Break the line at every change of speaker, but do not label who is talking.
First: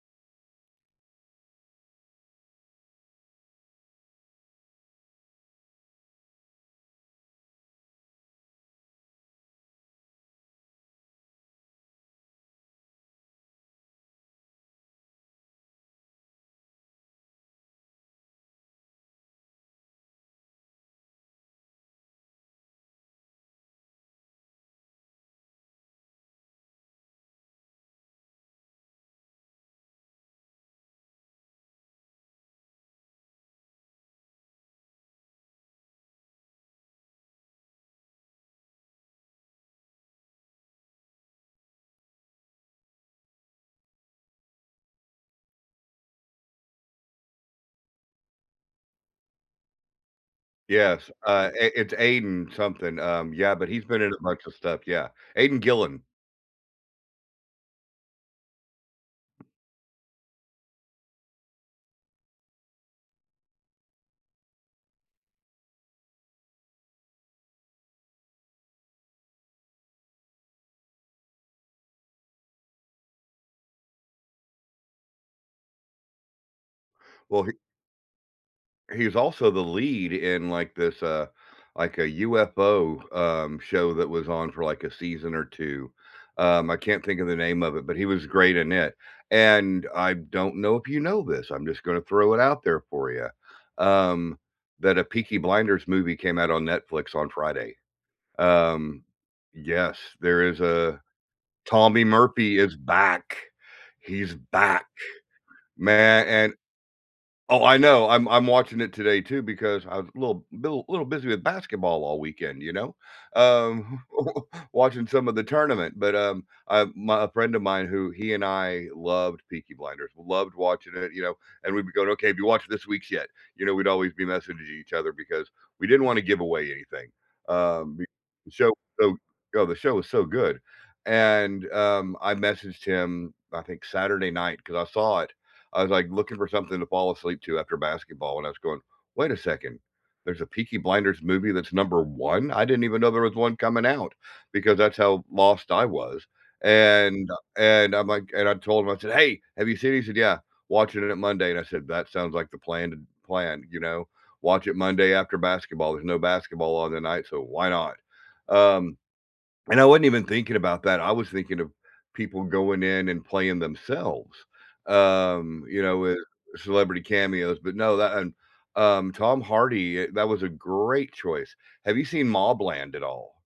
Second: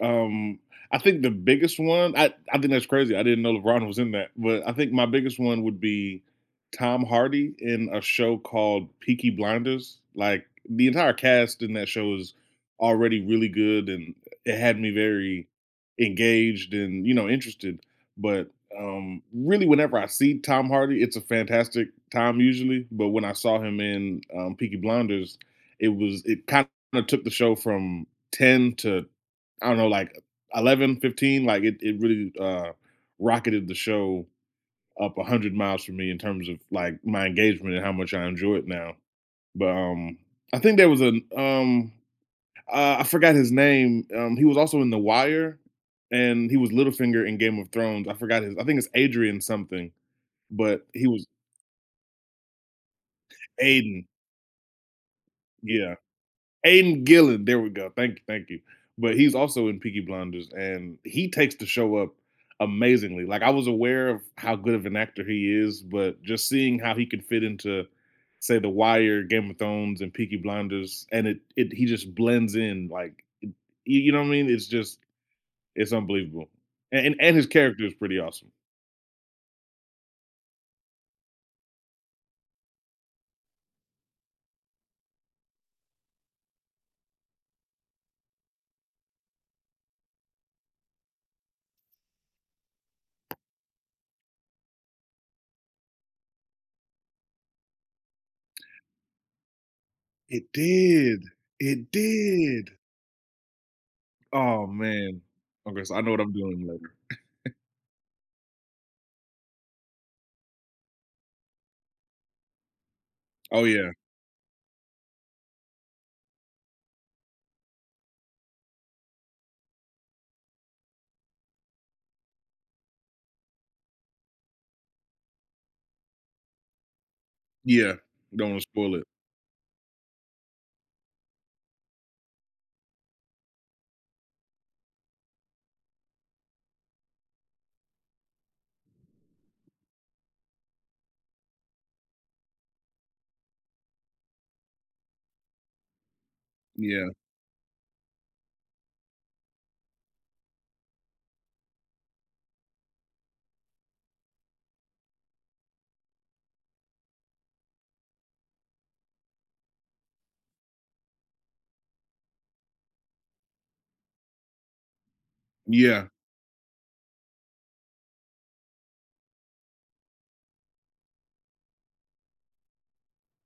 Um, I think the biggest one I I think that's crazy, I didn't know LeBron was in that, but I think my biggest one would be Tom Hardy in a show called Peaky Blinders, like, the entire cast in that show was already really good, and it had me very engaged and, you know, interested. But, um, really, whenever I see Tom Hardy, it's a fantastic time usually, but when I saw him in, um, Peaky Blinders, it was it kinda took the show from 10 to, I don't know, like, 11, 15, like, it it really, uh, rocketed the show up 100 miles for me in terms of, like, my engagement and how much I enjoy it now. But, um, I think there was an, um uh, I forgot his name. Um, he was also in The Wire, and he was Littlefinger in Game of Thrones, I forgot his I think it's Adrian-something, but he
Yes,
was
uh, i it's Aidan-something, um, yeah, but he's been
Aidan.
in a bunch of stuff, yeah. Aidan
Yeah.
Gillen.
Aiden Gillen, there we go. Thank you, thank you. But he's also in Peaky Blinders, and he takes the show up amazingly, like, I was aware of how good of an actor he is, but just seeing how he could fit into, say, The Wire, Game of Thrones, and Peaky Blinders, and it it he just blends in, like, m you you know what I mean? It's just it's unbelievable, a and and
Well,
his
he
character is pretty awesome.
he's also the lead in, like, this, uh, like, a UFO, um, show that was on for, like, a season or 2. Um, I can't think of the name of it, but he was great in it, and I don't know if you know this. I'm just gonna throw it out there for you, um, that a Peaky Blinders movie came out on Netflix on Friday. Um, yes, there
It
is a
did. It
Tommy Murphy
did.
is back. He's
Oh,
back,
man. Okay so, I know what
man
I'm
and
doing later.
oh, I know, I'm I'm watching it today too because I was a little b bul little busy with basketball all weekend, you know,
Oh yeah.
um, watching some of the tournament. But, um, I'm my friend of mine who he and I loved Peaky Blinders, we loved watching it, you know, and we'd be going, "Okay. Have you watched this week's yet?" You know, we'd always be messaging each other because we didn't wanna give away anything,
Yeah.
um, be
Don't wanna
show
spoil it.
[unintelligible] "Yo, the show was so good," and, um, I messaged him I think Saturday night 'cause I saw it. I was, like, looking for something to fall asleep to after basketball, and I was going, "Wait a second. There's a Peaky Blinders movie that's number 1? I didn't even know there was one coming out," because that's how lost I was,
Yeah.
and, uh, and I'm like and I told him, I said, "Hey. Have you seen it?" He said, "Yeah, watching it at Monday," and I said, "That sounds like the planned plan, you know? Watch it Monday after basketball. There's no basketball on the night, so why not?" Um, and I wasn't even thinking about that. I was thinking of people going in and playing themselves, um, you know,
Yeah.
with celebrity cameos, but no, that and um, Tom Hardy it that was a great choice. Have you seen MobLand at all?